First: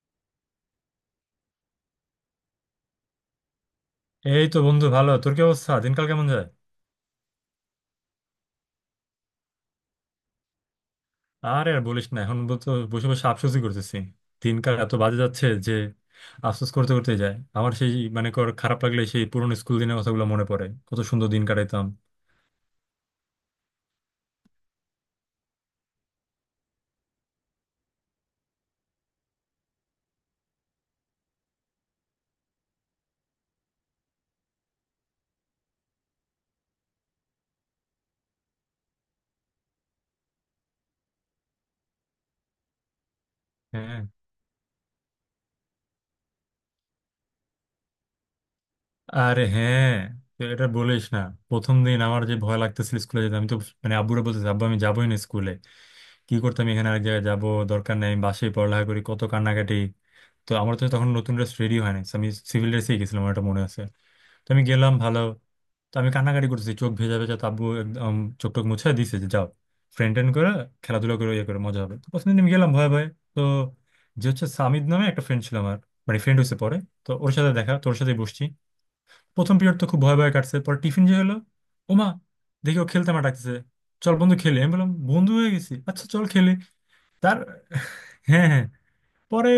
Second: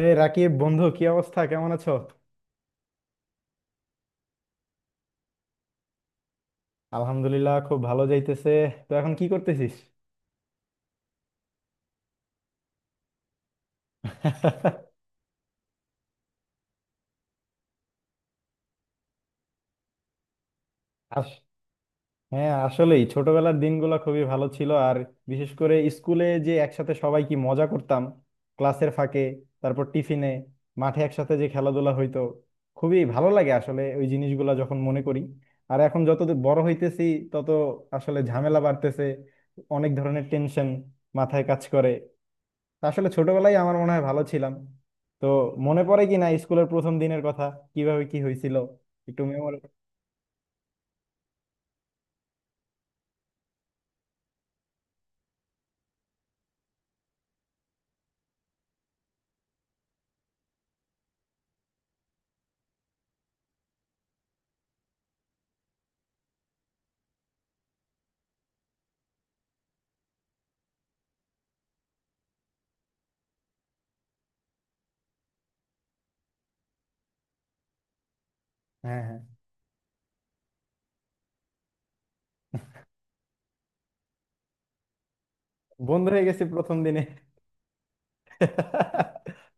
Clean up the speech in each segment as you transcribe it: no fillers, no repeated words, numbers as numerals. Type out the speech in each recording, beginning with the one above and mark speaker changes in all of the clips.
Speaker 1: এই রাকিব, বন্ধু কি অবস্থা, কেমন আছো?
Speaker 2: এই তো বন্ধু, ভালো। তোর কি অবস্থা? দিনকাল কেমন যায়?
Speaker 1: আলহামদুলিল্লাহ, খুব ভালো যাইতেছে। তো এখন কি করতেছিস?
Speaker 2: আর আর বলিস না, এখন তো বসে বসে আফসোসই করতেছি। দিনকাল এত বাজে যাচ্ছে যে আফসোস করতে করতে যায়। আমার সেই মানে কর খারাপ লাগলে সেই পুরোনো স্কুল দিনের কথাগুলো মনে পড়ে, কত সুন্দর
Speaker 1: আস-
Speaker 2: দিন কাটাইতাম।
Speaker 1: হ্যাঁ, আসলেই ছোটবেলার দিনগুলো খুবই ভালো ছিল। আর বিশেষ করে স্কুলে যে একসাথে সবাই কি মজা করতাম! ক্লাসের ফাঁকে, তারপর টিফিনে, মাঠে একসাথে যে খেলাধুলা হইতো, খুবই ভালো লাগে আসলে ওই জিনিসগুলো যখন মনে করি। আর এখন যত দূর বড় হইতেছি তত আসলে ঝামেলা বাড়তেছে, অনেক ধরনের টেনশন মাথায় কাজ করে। আসলে ছোটবেলায় আমার মনে
Speaker 2: হ্যাঁ।
Speaker 1: হয় ভালো ছিলাম। তো মনে পড়ে কি না স্কুলের প্রথম দিনের কথা, কিভাবে কি হয়েছিল, একটু
Speaker 2: আরে
Speaker 1: মেমোরি?
Speaker 2: হ্যাঁ, তো এটা বলিস না। প্রথম দিন আমার যে ভয় লাগতেছিল স্কুলে যেতে, আমি তো মানে আব্বুরা বলতেছি, আব্বু আমি যাবোই না স্কুলে, কি করতাম এখানে আরেক জায়গায় যাবো, দরকার নেই, আমি বাসায় পড়ালেখা করি, কত কান্নাকাটি। তো আমার তো তখন নতুন ড্রেস রেডি হয় নাই, so আমি সিভিল ড্রেসেই গেছিলাম, আমার এটা মনে আছে। তো আমি গেলাম, ভালো। তো আমি কান্নাকাটি করতেছি, চোখ ভেজা ভেজা, তো আব্বু একদম চোখ টোখ মুছে দিছে যে যাও, ফ্রেন্ড ট্রেন্ড করে, খেলাধুলা করে, ইয়ে করে, মজা হবে। তো প্রথম দিন আমি গেলাম ভয়ে ভয়ে। তো যে হচ্ছে সামিদ নামে একটা ফ্রেন্ড ছিল আমার, মানে ফ্রেন্ড হয়েছে পরে। তো ওর সাথে দেখা, তোর সাথে বসছি।
Speaker 1: হ্যাঁ, হ্যাঁ।
Speaker 2: প্রথম পিরিয়ড তো খুব ভয় ভয় কাটছে, পর টিফিন যে হলো, ওমা, দেখি ও খেলতে মাঠাচ্ছে, চল বন্ধু খেলি। আমি বললাম বন্ধু হয়ে গেছি, আচ্ছা
Speaker 1: বন্ধু
Speaker 2: চল
Speaker 1: হয়ে গেছি
Speaker 2: খেলি।
Speaker 1: প্রথম দিনে?
Speaker 2: তার হ্যাঁ হ্যাঁ, পরে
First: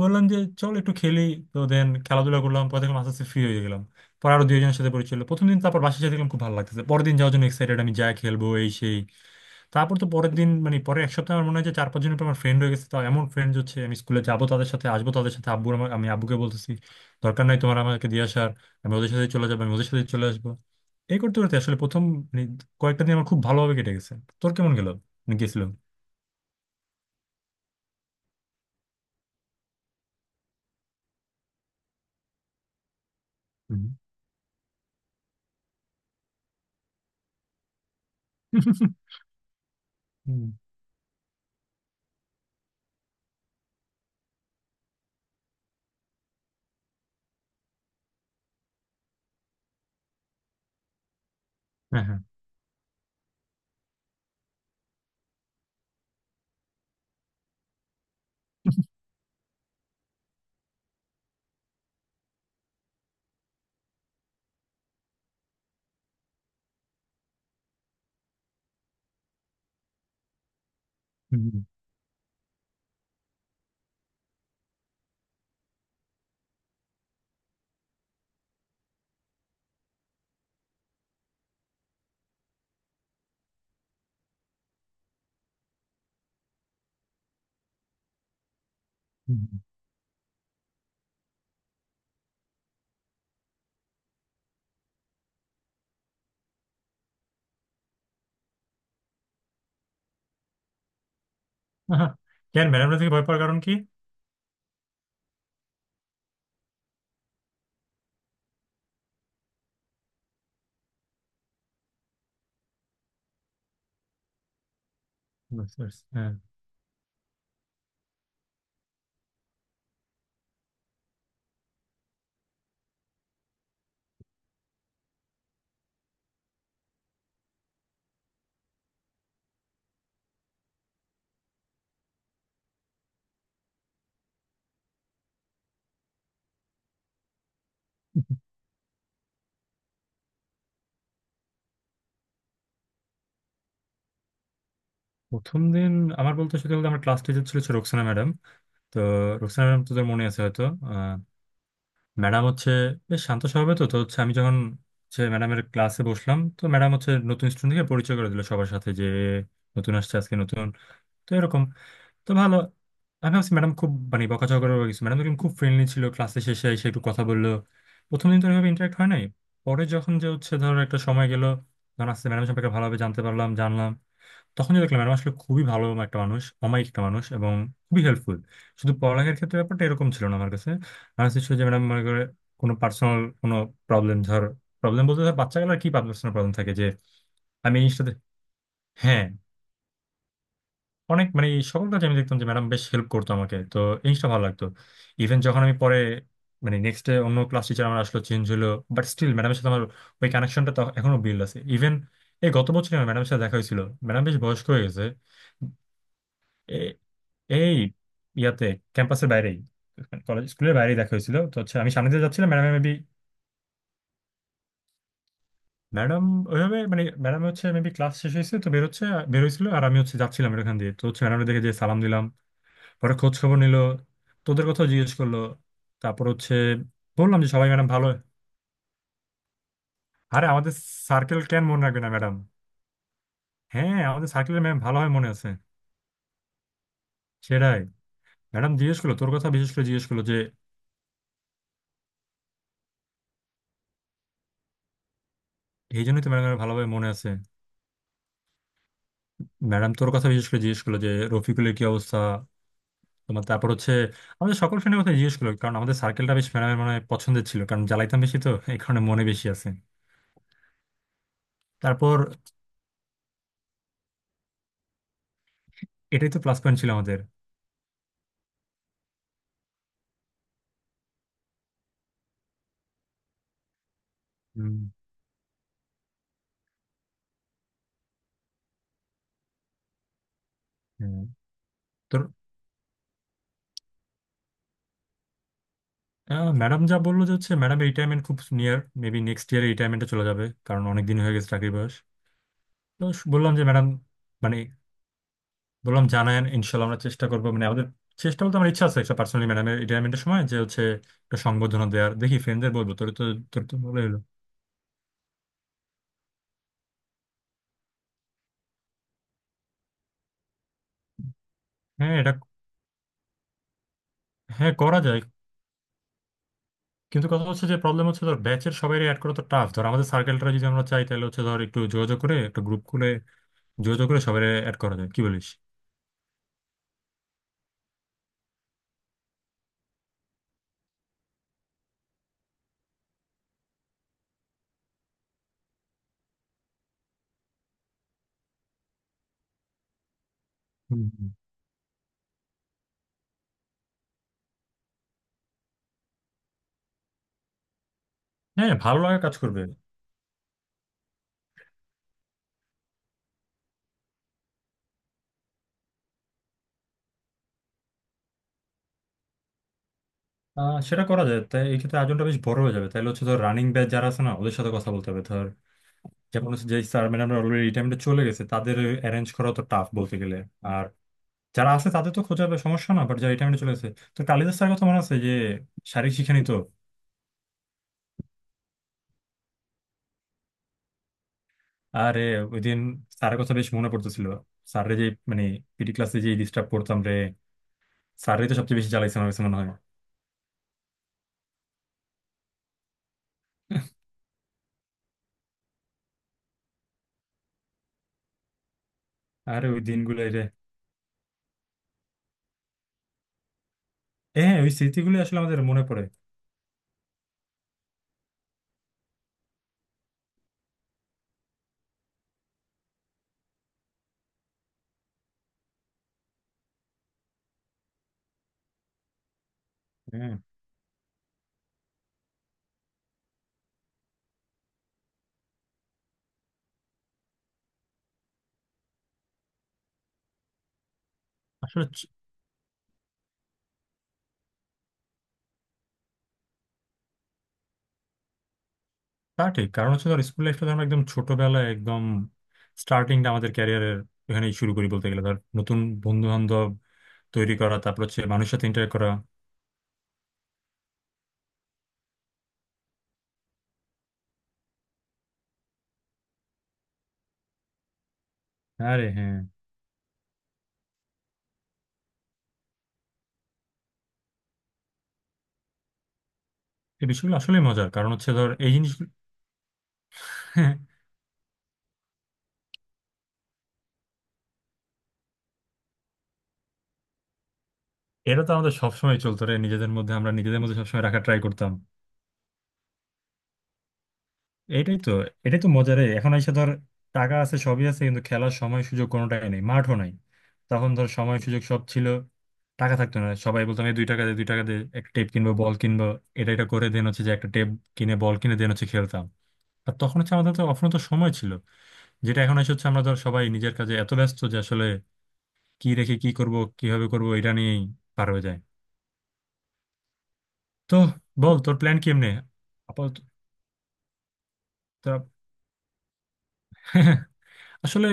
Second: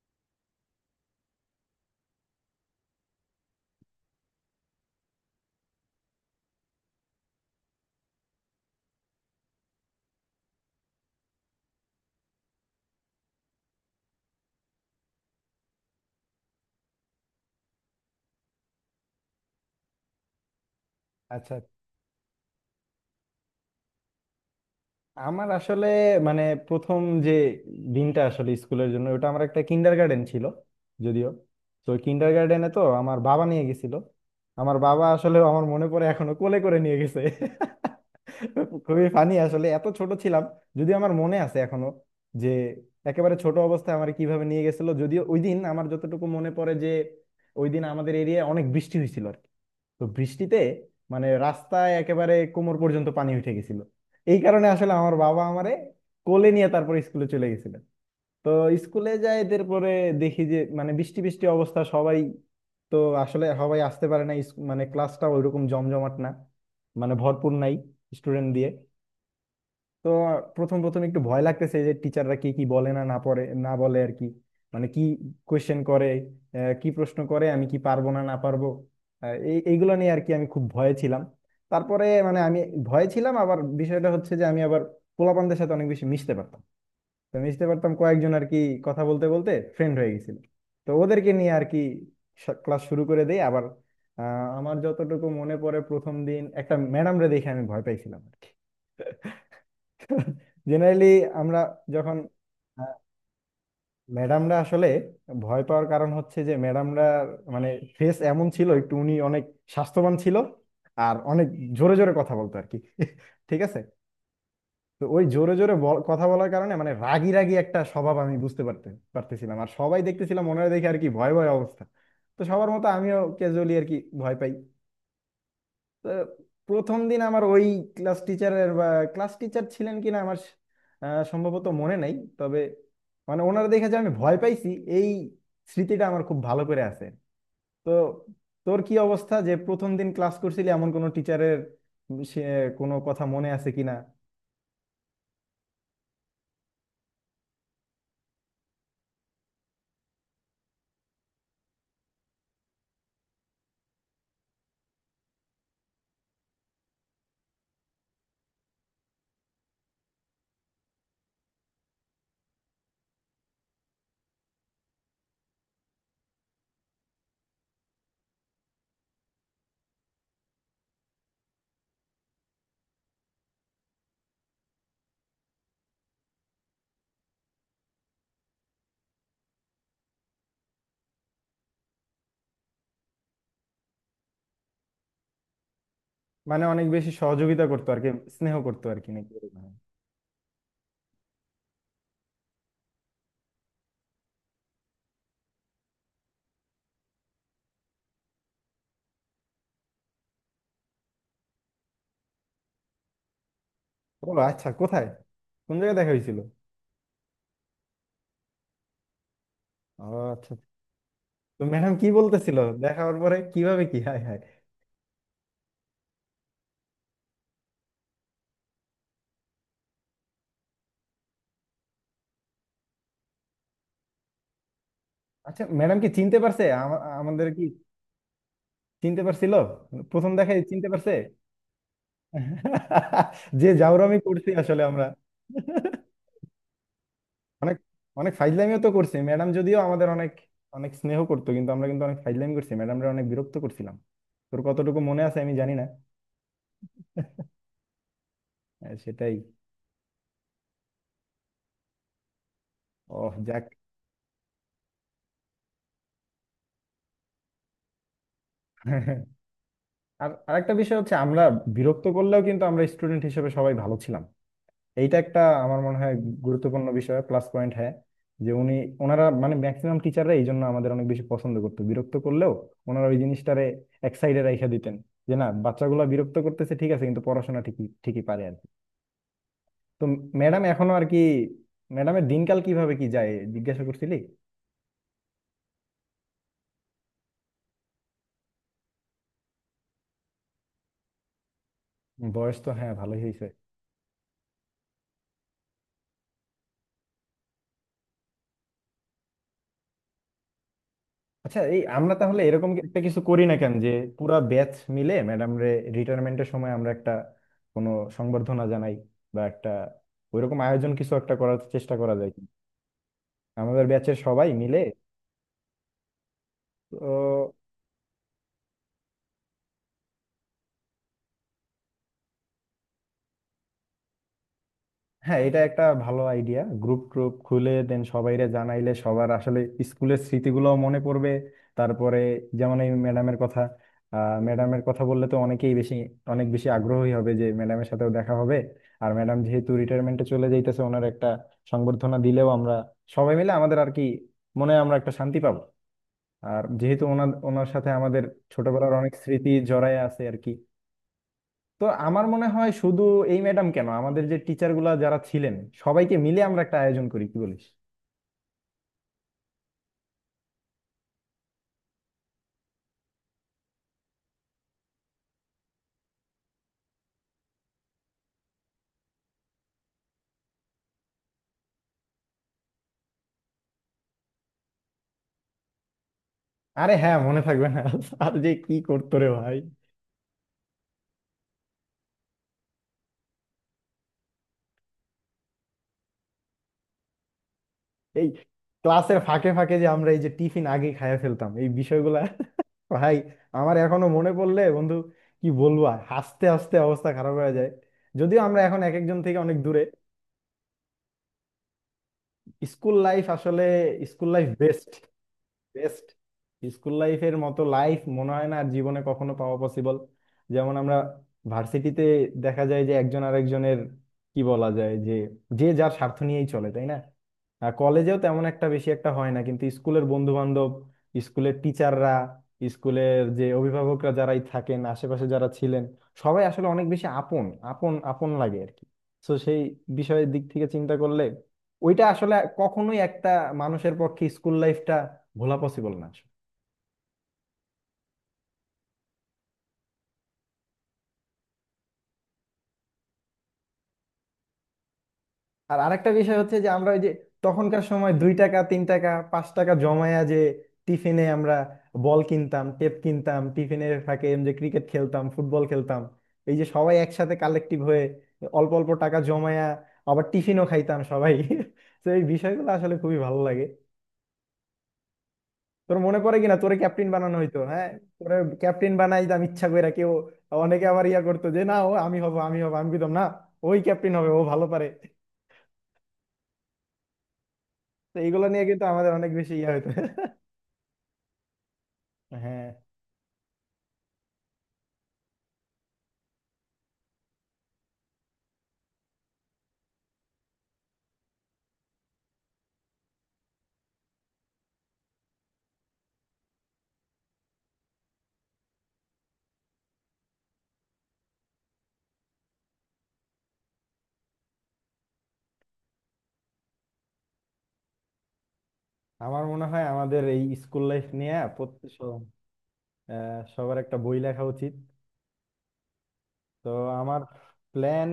Speaker 2: বললাম যে চল একটু খেলি। তো দেন খেলাধুলা করলাম, পরে দেখলাম আস্তে আস্তে ফ্রি হয়ে গেলাম। পরে আরো দুইজনের সাথে পরিচয় হলো প্রথম দিন, তারপর বাসায় সাথে দেখলাম খুব ভালো লাগতেছে, পরের দিন যাওয়ার জন্য এক্সাইটেড, আমি যা খেলবো এই সেই। তারপর তো পরের দিন মানে পরের এক সপ্তাহ আমার মনে হয় যে চার পাঁচ জন আমার ফ্রেন্ড হয়ে গেছে। তো এমন ফ্রেন্ড হচ্ছে, আমি স্কুলে যাবো তাদের সাথে, আসবো তাদের সাথে। আব্বু আমার, আমি আব্বুকে বলতেছি, দরকার নাই তোমার আমাকে দিয়ে আসার, আমি ওদের সাথে চলে যাবো, আমি ওদের সাথে চলে আসবো। এই করতে
Speaker 1: আচ্ছা।
Speaker 2: করতে আসলে প্রথম মানে কয়েকটা দিন আমার খুব ভালোভাবে কেটে গেছে। তোর কেমন গেল, মানে
Speaker 1: আমার
Speaker 2: গেছিল?
Speaker 1: আসলে মানে প্রথম যে দিনটা আসলে স্কুলের জন্য, ওটা আমার একটা কিন্ডার গার্ডেন ছিল যদিও। তো কিন্ডার গার্ডেনে তো আমার বাবা নিয়ে
Speaker 2: হুম।
Speaker 1: গেছিল। আমার বাবা আসলে, আমার মনে পড়ে এখনো কোলে করে নিয়ে গেছে। খুবই ফানি আসলে, এত ছোট ছিলাম।
Speaker 2: হুম।
Speaker 1: যদি আমার মনে আছে এখনো যে একেবারে ছোট অবস্থায় আমার কিভাবে নিয়ে গেছিল। যদিও ওই দিন আমার যতটুকু মনে পড়ে যে ওই দিন আমাদের এরিয়ায় অনেক বৃষ্টি হয়েছিল আর কি। তো বৃষ্টিতে মানে রাস্তায়
Speaker 2: হ্যাঁ হ্যাঁ।
Speaker 1: একেবারে কোমর পর্যন্ত পানি উঠে গেছিল। এই কারণে আসলে আমার বাবা আমারে কোলে নিয়ে তারপর স্কুলে চলে গেছিলেন। তো স্কুলে যাই, তারপরে দেখি যে মানে বৃষ্টি বৃষ্টি অবস্থা সবাই, তো আসলে সবাই আসতে পারে না। মানে ক্লাসটা ওইরকম জমজমাট না, মানে ভরপুর নাই স্টুডেন্ট দিয়ে। তো প্রথম প্রথম একটু ভয়
Speaker 2: হুম, হুম,
Speaker 1: লাগতেছে যে টিচাররা কি কি বলে, না না পড়ে না বলে আর কি, মানে কি কোয়েশ্চেন করে। কি প্রশ্ন করে, আমি কি পারবো না না পারবো, এইগুলো নিয়ে আর কি আমি খুব ভয়ে ছিলাম। তারপরে মানে আমি ভয়ে ছিলাম। আবার বিষয়টা হচ্ছে যে আমি আবার পোলাপানদের সাথে অনেক বেশি মিশতে পারতাম। তো মিশতে পারতাম কয়েকজন আর কি, কথা বলতে
Speaker 2: হুম,
Speaker 1: বলতে
Speaker 2: হুম।
Speaker 1: ফ্রেন্ড হয়ে গেছিল। তো ওদেরকে নিয়ে আর কি ক্লাস শুরু করে দেই আবার। আমার যতটুকু মনে পড়ে, প্রথম দিন একটা ম্যাডামরে দেখে আমি ভয় পাইছিলাম আর কি। জেনারেলি আমরা
Speaker 2: আহা,
Speaker 1: যখন,
Speaker 2: কেন ম্যাডামরা থেকে ভয় পাওয়ার কারণ কি?
Speaker 1: ম্যাডামরা আসলে ভয় পাওয়ার কারণ হচ্ছে যে ম্যাডামরা মানে ফেস এমন ছিল, একটু উনি অনেক স্বাস্থ্যবান ছিল আর অনেক জোরে জোরে কথা বলতো আর কি। ঠিক আছে। তো ওই জোরে জোরে
Speaker 2: বুঝতে পারছি,
Speaker 1: কথা
Speaker 2: হ্যাঁ।
Speaker 1: বলার কারণে মানে রাগী রাগী একটা স্বভাব আমি বুঝতে পারতেছিলাম। আর সবাই দেখতেছিলাম ওনারা দেখে আর কি ভয় ভয় অবস্থা। তো সবার মতো আমিও ক্যাজুয়ালি আর কি ভয় পাই। তো প্রথম দিন আমার ওই ক্লাস টিচারের বা ক্লাস টিচার ছিলেন কিনা আমার সম্ভবত মনে নাই। তবে মানে ওনারা দেখে যে আমি ভয় পাইছি, এই স্মৃতিটা আমার খুব ভালো করে আছে। তো তোর কি অবস্থা, যে প্রথম দিন ক্লাস করছিলি এমন কোনো টিচারের সে কোনো কথা মনে আছে কিনা?
Speaker 2: প্রথম দিন আমার, বলতে সত্যি বলতে, আমার ক্লাস টিচার ছিল হচ্ছে রোকসানা ম্যাডাম। তো রোকসানা ম্যাডাম তোদের মনে আছে হয়তো, ম্যাডাম হচ্ছে বেশ শান্ত স্বভাবের। তো তো হচ্ছে আমি যখন হচ্ছে ম্যাডামের ক্লাসে বসলাম, তো ম্যাডাম হচ্ছে নতুন স্টুডেন্টকে পরিচয় করে দিল সবার সাথে যে নতুন আসছে আজকে নতুন, তো এরকম। তো ভালো, আমি ভাবছি ম্যাডাম খুব মানে বকাঝকা করে গেছে, ম্যাডাম কিন্তু খুব ফ্রেন্ডলি ছিল, ক্লাসে শেষে এসে একটু কথা বললো। প্রথম দিন তো ওইভাবে ইন্টারাক্ট হয় নাই। পরে যখন যে হচ্ছে, ধরো একটা সময় গেল, যখন আস্তে ম্যাডাম সম্পর্কে ভালোভাবে জানতে পারলাম, জানলাম, তখনই দেখলাম ম্যাডাম আসলে খুবই ভালো একটা মানুষ, অমায়িক একটা মানুষ এবং খুবই হেল্পফুল। শুধু পড়ালেখার ক্ষেত্রে ব্যাপারটা এরকম ছিল না আমার কাছে, আমার কাছে ছিল যে ম্যাডাম মনে করে কোনো পার্সোনাল কোনো প্রবলেম, ধর প্রবলেম বলতে ধর বাচ্চা গেলার কি পার্সোনাল প্রবলেম
Speaker 1: মানে
Speaker 2: থাকে যে,
Speaker 1: অনেক বেশি সহযোগিতা
Speaker 2: আমি এই
Speaker 1: করতো আর কি,
Speaker 2: জিনিসটাতে
Speaker 1: স্নেহ করতো আর কি,
Speaker 2: হ্যাঁ
Speaker 1: নাকি এরকম।
Speaker 2: অনেক মানে এই সকল কাজে আমি দেখতাম যে ম্যাডাম বেশ হেল্প করতো আমাকে। তো এই জিনিসটা ভালো লাগতো। ইভেন যখন আমি পরে মানে নেক্সট ডে অন্য ক্লাস টিচার আমার আসলো, চেঞ্জ হলো, বাট স্টিল ম্যাডামের সাথে আমার ওই কানেকশনটা এখনো বিল্ড আছে। ইভেন এই গত বছর ম্যাডামের সাথে দেখা হয়েছিল, ম্যাডাম
Speaker 1: ও
Speaker 2: বেশ বয়স্ক
Speaker 1: আচ্ছা,
Speaker 2: হয়ে গেছে।
Speaker 1: কোথায়? কোন জায়গায় দেখা হয়েছিল?
Speaker 2: এ- এই ইয়াতে, ক্যাম্পাসের বাইরেই,
Speaker 1: ও
Speaker 2: কলেজ
Speaker 1: আচ্ছা,
Speaker 2: স্কুলের বাইরেই দেখা হয়েছিল। তো
Speaker 1: তো
Speaker 2: হচ্ছে আমি
Speaker 1: ম্যাডাম কি
Speaker 2: সামনে দিয়ে যাচ্ছিলাম,
Speaker 1: বলতেছিল
Speaker 2: ম্যাডাম মেবি,
Speaker 1: দেখা হওয়ার পরে, কিভাবে কি, হায় হায়!
Speaker 2: ম্যাডাম ওইভাবে মানে ম্যাডাম হচ্ছে মেবি ক্লাস শেষ হয়েছে তো বেরোচ্ছে, বেরোইছিল, আর আমি হচ্ছে যাচ্ছিলাম এখান দিয়ে, তো হচ্ছে ম্যাডাম দেখে, যে সালাম দিলাম, পরে খোঁজ খবর নিল, তোদের কথাও জিজ্ঞেস করলো।
Speaker 1: আচ্ছা, ম্যাডাম কি
Speaker 2: তারপর
Speaker 1: চিনতে
Speaker 2: হচ্ছে
Speaker 1: পারছে
Speaker 2: বললাম
Speaker 1: আমাদের
Speaker 2: যে
Speaker 1: কি,
Speaker 2: সবাই ম্যাডাম ভালো।
Speaker 1: চিনতে পারছিল? প্রথম
Speaker 2: আরে
Speaker 1: দেখায়
Speaker 2: আমাদের
Speaker 1: চিনতে পারছে?
Speaker 2: সার্কেল কেন মনে রাখবে না ম্যাডাম।
Speaker 1: যে
Speaker 2: হ্যাঁ
Speaker 1: জাউরামি
Speaker 2: আমাদের
Speaker 1: করছি
Speaker 2: সার্কেলের ম্যাম
Speaker 1: আসলে
Speaker 2: ভালো
Speaker 1: আমরা,
Speaker 2: হয় মনে আছে।
Speaker 1: অনেক
Speaker 2: সেটাই।
Speaker 1: অনেক
Speaker 2: ম্যাডাম
Speaker 1: ফাইজলামিও তো
Speaker 2: জিজ্ঞেস
Speaker 1: করছি
Speaker 2: করলো তোর কথা
Speaker 1: ম্যাডাম।
Speaker 2: বিশেষ
Speaker 1: যদিও
Speaker 2: করে জিজ্ঞেস
Speaker 1: আমাদের
Speaker 2: করলো
Speaker 1: অনেক
Speaker 2: যে,
Speaker 1: অনেক স্নেহ করতো কিন্তু আমরা কিন্তু অনেক ফাইজলামি করছি, ম্যাডামরা অনেক বিরক্ত করছিলাম। তোর কতটুকু মনে আছে আমি জানি না।
Speaker 2: এই জন্যই তো ম্যাডামের ভালোভাবে মনে আছে।
Speaker 1: সেটাই।
Speaker 2: ম্যাডাম তোর কথা বিশেষ করে জিজ্ঞেস করলো যে রফিকুলের কি অবস্থা,
Speaker 1: ওহ
Speaker 2: তোমার,
Speaker 1: যাক।
Speaker 2: তারপর হচ্ছে আমাদের সকল ফ্রেন্ডের কথা জিজ্ঞেস করলো, কারণ আমাদের সার্কেলটা বেশ ম্যাডামের মানে পছন্দের ছিল, কারণ জ্বালাইতাম বেশি তো এই কারণে মনে বেশি আছে।
Speaker 1: আর আরেকটা বিষয় হচ্ছে আমরা বিরক্ত
Speaker 2: তারপর
Speaker 1: করলেও কিন্তু আমরা স্টুডেন্ট হিসেবে সবাই ভালো ছিলাম। এইটা একটা আমার মনে হয়
Speaker 2: এটাই তো প্লাস পয়েন্ট
Speaker 1: গুরুত্বপূর্ণ
Speaker 2: ছিল আমাদের।
Speaker 1: বিষয় প্লাস পয়েন্ট, হ্যাঁ। যে উনি ওনারা মানে ম্যাক্সিমাম টিচাররা এই জন্য আমাদের অনেক বেশি পছন্দ করতো, বিরক্ত করলেও ওনারা ওই জিনিসটারে এক সাইডে রাইখা
Speaker 2: উম,
Speaker 1: দিতেন যে না, বাচ্চাগুলো বিরক্ত করতেছে ঠিক আছে, কিন্তু পড়াশোনা ঠিকই ঠিকই পারে আর কি। তো ম্যাডাম এখনো আর কি,
Speaker 2: হ্যাঁ। তোর,
Speaker 1: ম্যাডামের দিনকাল কিভাবে কি যায় জিজ্ঞাসা করছিলি?
Speaker 2: ম্যাডাম যা বললো যে হচ্ছে ম্যাডামের রিটায়ারমেন্ট খুব নিয়ার, মেবি নেক্সট ইয়ারে রিটায়ারমেন্টে চলে যাবে, কারণ অনেক দিন হয়ে গেছে চাকরি, বয়স।
Speaker 1: বয়স তো হ্যাঁ ভালোই হয়েছে।
Speaker 2: বললাম যে ম্যাডাম মানে বললাম জানায়েন, ইনশাল্লাহ আমরা চেষ্টা করবো মানে আমাদের, চেষ্টা বলতে আমার ইচ্ছা আছে একটা পার্সোনালি ম্যাডামের রিটায়ারমেন্টের সময় যে হচ্ছে একটা
Speaker 1: আচ্ছা, এই
Speaker 2: সংবর্ধনা দেওয়ার,
Speaker 1: আমরা
Speaker 2: দেখি
Speaker 1: তাহলে এরকম
Speaker 2: ফ্রেন্ডদের বলবো।
Speaker 1: একটা
Speaker 2: তোর
Speaker 1: কিছু
Speaker 2: তো
Speaker 1: করি না
Speaker 2: তোর
Speaker 1: কেন,
Speaker 2: তো
Speaker 1: যে
Speaker 2: বলে এলো।
Speaker 1: পুরা ব্যাচ মিলে ম্যাডাম রে রিটায়ারমেন্টের সময় আমরা একটা কোনো সংবর্ধনা জানাই, বা একটা ওইরকম আয়োজন কিছু একটা করার চেষ্টা করা
Speaker 2: হ্যাঁ
Speaker 1: যায়
Speaker 2: এটা,
Speaker 1: কি? আমাদের ব্যাচের সবাই
Speaker 2: হ্যাঁ
Speaker 1: মিলে।
Speaker 2: করা যায়। কিন্তু কথা হচ্ছে যে প্রবলেম হচ্ছে ধর ব্যাচের সবাই অ্যাড করা তো টাফ, ধর আমাদের সার্কেলটা যদি আমরা চাই তাহলে হচ্ছে ধর একটু যোগাযোগ করে একটা গ্রুপ খুলে যোগাযোগ করে সবাই অ্যাড করা যায়, কি
Speaker 1: হ্যাঁ,
Speaker 2: বলিস?
Speaker 1: এটা একটা ভালো আইডিয়া। গ্রুপ ট্রুপ খুলে দেন সবাইরে জানাইলে সবার আসলে স্কুলের স্মৃতিগুলো মনে পড়বে। তারপরে যেমন এই ম্যাডামের কথা, ম্যাডামের কথা বললে তো অনেকেই বেশি অনেক বেশি আগ্রহী হবে যে ম্যাডামের সাথেও দেখা হবে। আর ম্যাডাম যেহেতু রিটায়ারমেন্টে চলে যাইতেছে,
Speaker 2: হুম,
Speaker 1: ওনার একটা
Speaker 2: হুম।
Speaker 1: সংবর্ধনা দিলেও আমরা সবাই মিলে আমাদের আর কি মনে হয় আমরা একটা শান্তি পাবো। আর যেহেতু ওনার ওনার সাথে আমাদের
Speaker 2: হ্যাঁ
Speaker 1: ছোটবেলার
Speaker 2: ভালো
Speaker 1: অনেক
Speaker 2: লাগা কাজ
Speaker 1: স্মৃতি
Speaker 2: করবে।
Speaker 1: জড়ায় আছে আর কি। তো আমার মনে হয় শুধু এই ম্যাডাম কেন, আমাদের যে টিচার গুলা যারা ছিলেন সবাইকে মিলে আমরা একটা আয়োজন করি, কি বলিস?
Speaker 2: আহ, সেটা করা যায়, তাই এই ক্ষেত্রে আয়োজনটা বেশ বড় হয়ে যাবে, তাহলে হচ্ছে ধর রানিং ব্যাচ যারা আছে না ওদের সাথে কথা বলতে হবে, ধর যেমন হচ্ছে যে স্যার ম্যাডামরা অলরেডি রিটায়ারমেন্টে চলে গেছে তাদের অ্যারেঞ্জ করা তো টাফ বলতে গেলে। আর যারা আছে তাদের তো খোঁজার সমস্যা না, বাট যারা রিটায়ারমেন্টে চলে গেছে। তো কালিদাস স্যার কথা মনে আছে যে শারীরিক শিক্ষা নিত।
Speaker 1: আরে হ্যাঁ, মনে থাকবে না? আর যে কি করতো রে ভাই!
Speaker 2: আরে ওই দিন স্যারের কথা বেশ মনে পড়তেছিল, স্যাররে যে মানে পিটি ক্লাসে যে ডিস্টার্ব করতাম রে,
Speaker 1: এই
Speaker 2: স্যাররে তো সবচেয়ে বেশি জ্বালাইছে
Speaker 1: ক্লাসের
Speaker 2: আমার কাছে
Speaker 1: ফাঁকে
Speaker 2: মনে হয়।
Speaker 1: ফাঁকে যে আমরা এই যে টিফিন আগে খাইয়া ফেলতাম, এই বিষয়গুলা ভাই, আমার এখনো মনে পড়লে বন্ধু কি বলবো আর, হাসতে হাসতে অবস্থা খারাপ হয়ে যায়। যদিও আমরা এখন এক একজন থেকে অনেক
Speaker 2: আরে
Speaker 1: দূরে,
Speaker 2: ওই দিনগুলো রে।
Speaker 1: স্কুল লাইফ আসলে, স্কুল লাইফ
Speaker 2: হ্যাঁ ওই
Speaker 1: বেস্ট।
Speaker 2: স্মৃতিগুলো আসলে আমাদের মনে পড়ে।
Speaker 1: বেস্ট স্কুল লাইফের মতো লাইফ মনে হয় না আর জীবনে কখনো পাওয়া পসিবল। যেমন আমরা ভার্সিটিতে দেখা যায় যে একজন আরেকজনের কি বলা যায় যে, যে যার স্বার্থ নিয়েই চলে, তাই না? আর কলেজেও তেমন একটা বেশি একটা হয় না, কিন্তু স্কুলের বন্ধু
Speaker 2: হ্যাঁ।
Speaker 1: বান্ধব, স্কুলের টিচাররা, স্কুলের যে অভিভাবকরা যারাই থাকেন আশেপাশে যারা ছিলেন, সবাই আসলে অনেক বেশি আপন আপন আপন লাগে আর কি। তো সেই বিষয়ের দিক থেকে চিন্তা করলে
Speaker 2: আসলে
Speaker 1: ওইটা আসলে কখনোই একটা মানুষের পক্ষে স্কুল লাইফটা ভোলা পসিবল না আসলে।
Speaker 2: তা ঠিক, কারণ হচ্ছে ধর স্কুল লাইফটা আমরা একদম ছোটবেলায় একদম, স্টার্টিংটা আমাদের ক্যারিয়ারের এখানেই শুরু করি বলতে গেলে, ধর
Speaker 1: আর
Speaker 2: নতুন
Speaker 1: আরেকটা
Speaker 2: বন্ধু
Speaker 1: বিষয় হচ্ছে
Speaker 2: বান্ধব
Speaker 1: যে আমরা ওই যে
Speaker 2: তৈরি করা,
Speaker 1: তখনকার
Speaker 2: তারপর
Speaker 1: সময়
Speaker 2: হচ্ছে
Speaker 1: দুই
Speaker 2: মানুষের
Speaker 1: টাকা
Speaker 2: সাথে
Speaker 1: তিন
Speaker 2: ইন্টারেক্ট করা।
Speaker 1: টাকা পাঁচ টাকা জমায়া যে টিফিনে আমরা বল কিনতাম, টেপ কিনতাম, টিফিনের ফাঁকে এম যে ক্রিকেট খেলতাম, ফুটবল খেলতাম, এই যে সবাই একসাথে কালেক্টিভ হয়ে অল্প অল্প
Speaker 2: আরে
Speaker 1: টাকা
Speaker 2: হ্যাঁ।
Speaker 1: জমায়া আবার টিফিনও খাইতাম সবাই। তো এই বিষয়গুলো আসলে খুবই ভালো লাগে। তোর মনে পড়ে কিনা তোরে ক্যাপ্টেন
Speaker 2: এই বিষয়গুলো
Speaker 1: বানানো
Speaker 2: আসলে
Speaker 1: হইতো, হ্যাঁ?
Speaker 2: মজার, কারণ হচ্ছে
Speaker 1: তোরে
Speaker 2: ধর এই
Speaker 1: ক্যাপ্টেন
Speaker 2: জিনিসগুলো
Speaker 1: বানাই দাম ইচ্ছা কইরা কেউ। অনেকে আবার ইয়া করতো যে না, ও আমি হব আমি হব, আমি কইতাম না, ওই ক্যাপ্টেন হবে, ও ভালো পারে। তো
Speaker 2: এটা
Speaker 1: এইগুলো
Speaker 2: তো
Speaker 1: নিয়ে
Speaker 2: আমাদের
Speaker 1: কিন্তু আমাদের
Speaker 2: সবসময়
Speaker 1: অনেক
Speaker 2: চলতো
Speaker 1: বেশি
Speaker 2: রে,
Speaker 1: ইয়া হইতো।
Speaker 2: নিজেদের মধ্যে আমরা নিজেদের মধ্যে সবসময় রাখা ট্রাই করতাম।
Speaker 1: হ্যাঁ।
Speaker 2: এটাই তো, এটাই তো মজার এই। এখন এসে ধর টাকা আছে, সবই আছে, কিন্তু খেলার সময় সুযোগ কোনোটাই নেই, মাঠও নাই। তখন ধর সময় সুযোগ সব ছিল, টাকা থাকতো না, সবাই বলতাম এই দুই টাকা দে, দুই টাকা দে, একটা টেপ কিনবো, বল কিনবো। এটা এটা করে দেন হচ্ছে যে একটা টেপ কিনে বল কিনে দেন হচ্ছে খেলতাম। আর তখন হচ্ছে আমাদের তো অফুরন্ত সময় ছিল, যেটা এখন এসে হচ্ছে আমরা ধর সবাই নিজের কাজে এত ব্যস্ত যে আসলে কি রেখে কি করব, কিভাবে করব এটা নিয়েই পার হয়ে যায়।
Speaker 1: আমার মনে হয় আমাদের এই স্কুল
Speaker 2: তো
Speaker 1: লাইফ নিয়ে
Speaker 2: বল তোর প্ল্যান কেমনে আপাতত।
Speaker 1: সবার একটা বই লেখা উচিত।
Speaker 2: তোরা-
Speaker 1: তো আমার
Speaker 2: আসলে
Speaker 1: প্ল্যান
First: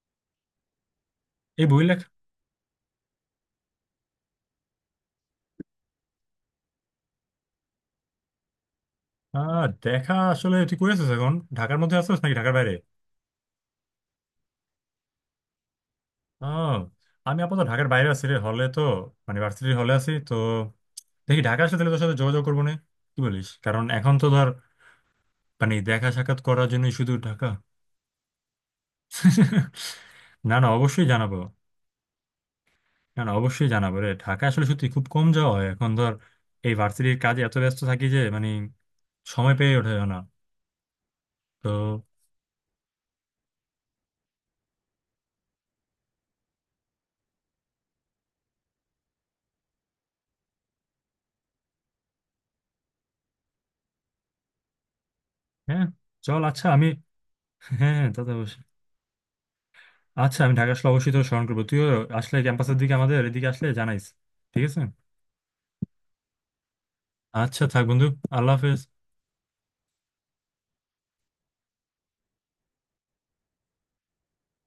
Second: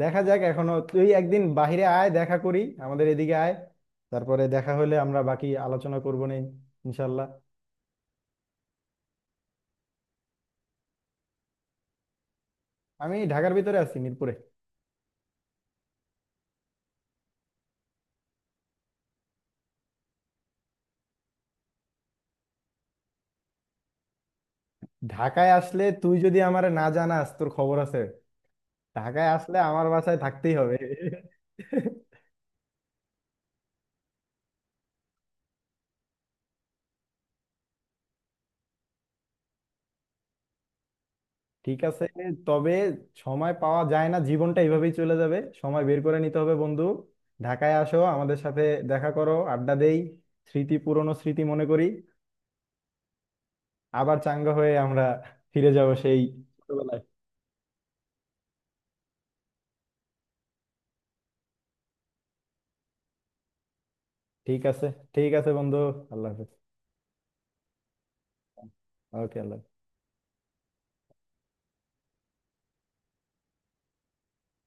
Speaker 1: দেখা যাক, এখনো তুই একদিন
Speaker 2: এই
Speaker 1: বাইরে
Speaker 2: বই লেখা।
Speaker 1: আয় দেখা করি, আমাদের এদিকে আয়, তারপরে দেখা হলে আমরা বাকি আলোচনা করবো নি, ইনশাল্লাহ।
Speaker 2: আহ, দেখা, আসলে তুই কই আছিস এখন, ঢাকার মধ্যে আছিস নাকি ঢাকার বাইরে?
Speaker 1: আমি ঢাকার ভিতরে আছি, মিরপুরে।
Speaker 2: আহ, আমি আপাতত ঢাকার বাইরে আছি রে, হলে তো, মানে ভার্সিটির হলে আছি তো। দেখি ঢাকা আসলে তাহলে তোর সাথে যোগাযোগ করবো না, কি বলিস, কারণ এখন তো ধর
Speaker 1: ঢাকায়
Speaker 2: মানে
Speaker 1: আসলে
Speaker 2: দেখা
Speaker 1: তুই যদি
Speaker 2: সাক্ষাৎ
Speaker 1: আমার
Speaker 2: করার
Speaker 1: না
Speaker 2: জন্যই শুধু
Speaker 1: জানাস তোর
Speaker 2: ঢাকা।
Speaker 1: খবর আছে। ঢাকায় আসলে আমার বাসায় থাকতেই
Speaker 2: না না
Speaker 1: হবে।
Speaker 2: অবশ্যই জানাবো, না না অবশ্যই জানাবো রে, ঢাকা আসলে সত্যি খুব কম যাওয়া হয় এখন, ধর এই ভার্সিটির কাজে এত ব্যস্ত থাকি যে মানে সময় পেয়ে ওঠে না।
Speaker 1: ঠিক
Speaker 2: তো
Speaker 1: আছে, তবে সময় পাওয়া যায় না জীবনটা এইভাবেই চলে যাবে, সময় বের করে নিতে হবে বন্ধু। ঢাকায় আসো, আমাদের সাথে দেখা করো, আড্ডা দেই, স্মৃতি পুরনো স্মৃতি মনে করি, আবার চাঙ্গা হয়ে আমরা ফিরে
Speaker 2: হ্যাঁ,
Speaker 1: যাব সেই
Speaker 2: চল, আচ্ছা আমি,
Speaker 1: ছোটবেলায়।
Speaker 2: হ্যাঁ হ্যাঁ তা তো অবশ্যই। আচ্ছা আমি ঢাকা আসলে অবশ্যই তোর স্মরণ করবো, তুইও আসলে ক্যাম্পাসের দিকে আমাদের এদিকে আসলে জানাইস।
Speaker 1: ঠিক
Speaker 2: ঠিক আছে।
Speaker 1: আছে, ঠিক আছে বন্ধু, আল্লাহ হাফেজ।
Speaker 2: আচ্ছা থাক বন্ধু, আল্লাহ হাফেজ।
Speaker 1: ওকে আল্লাহ হাফেজ।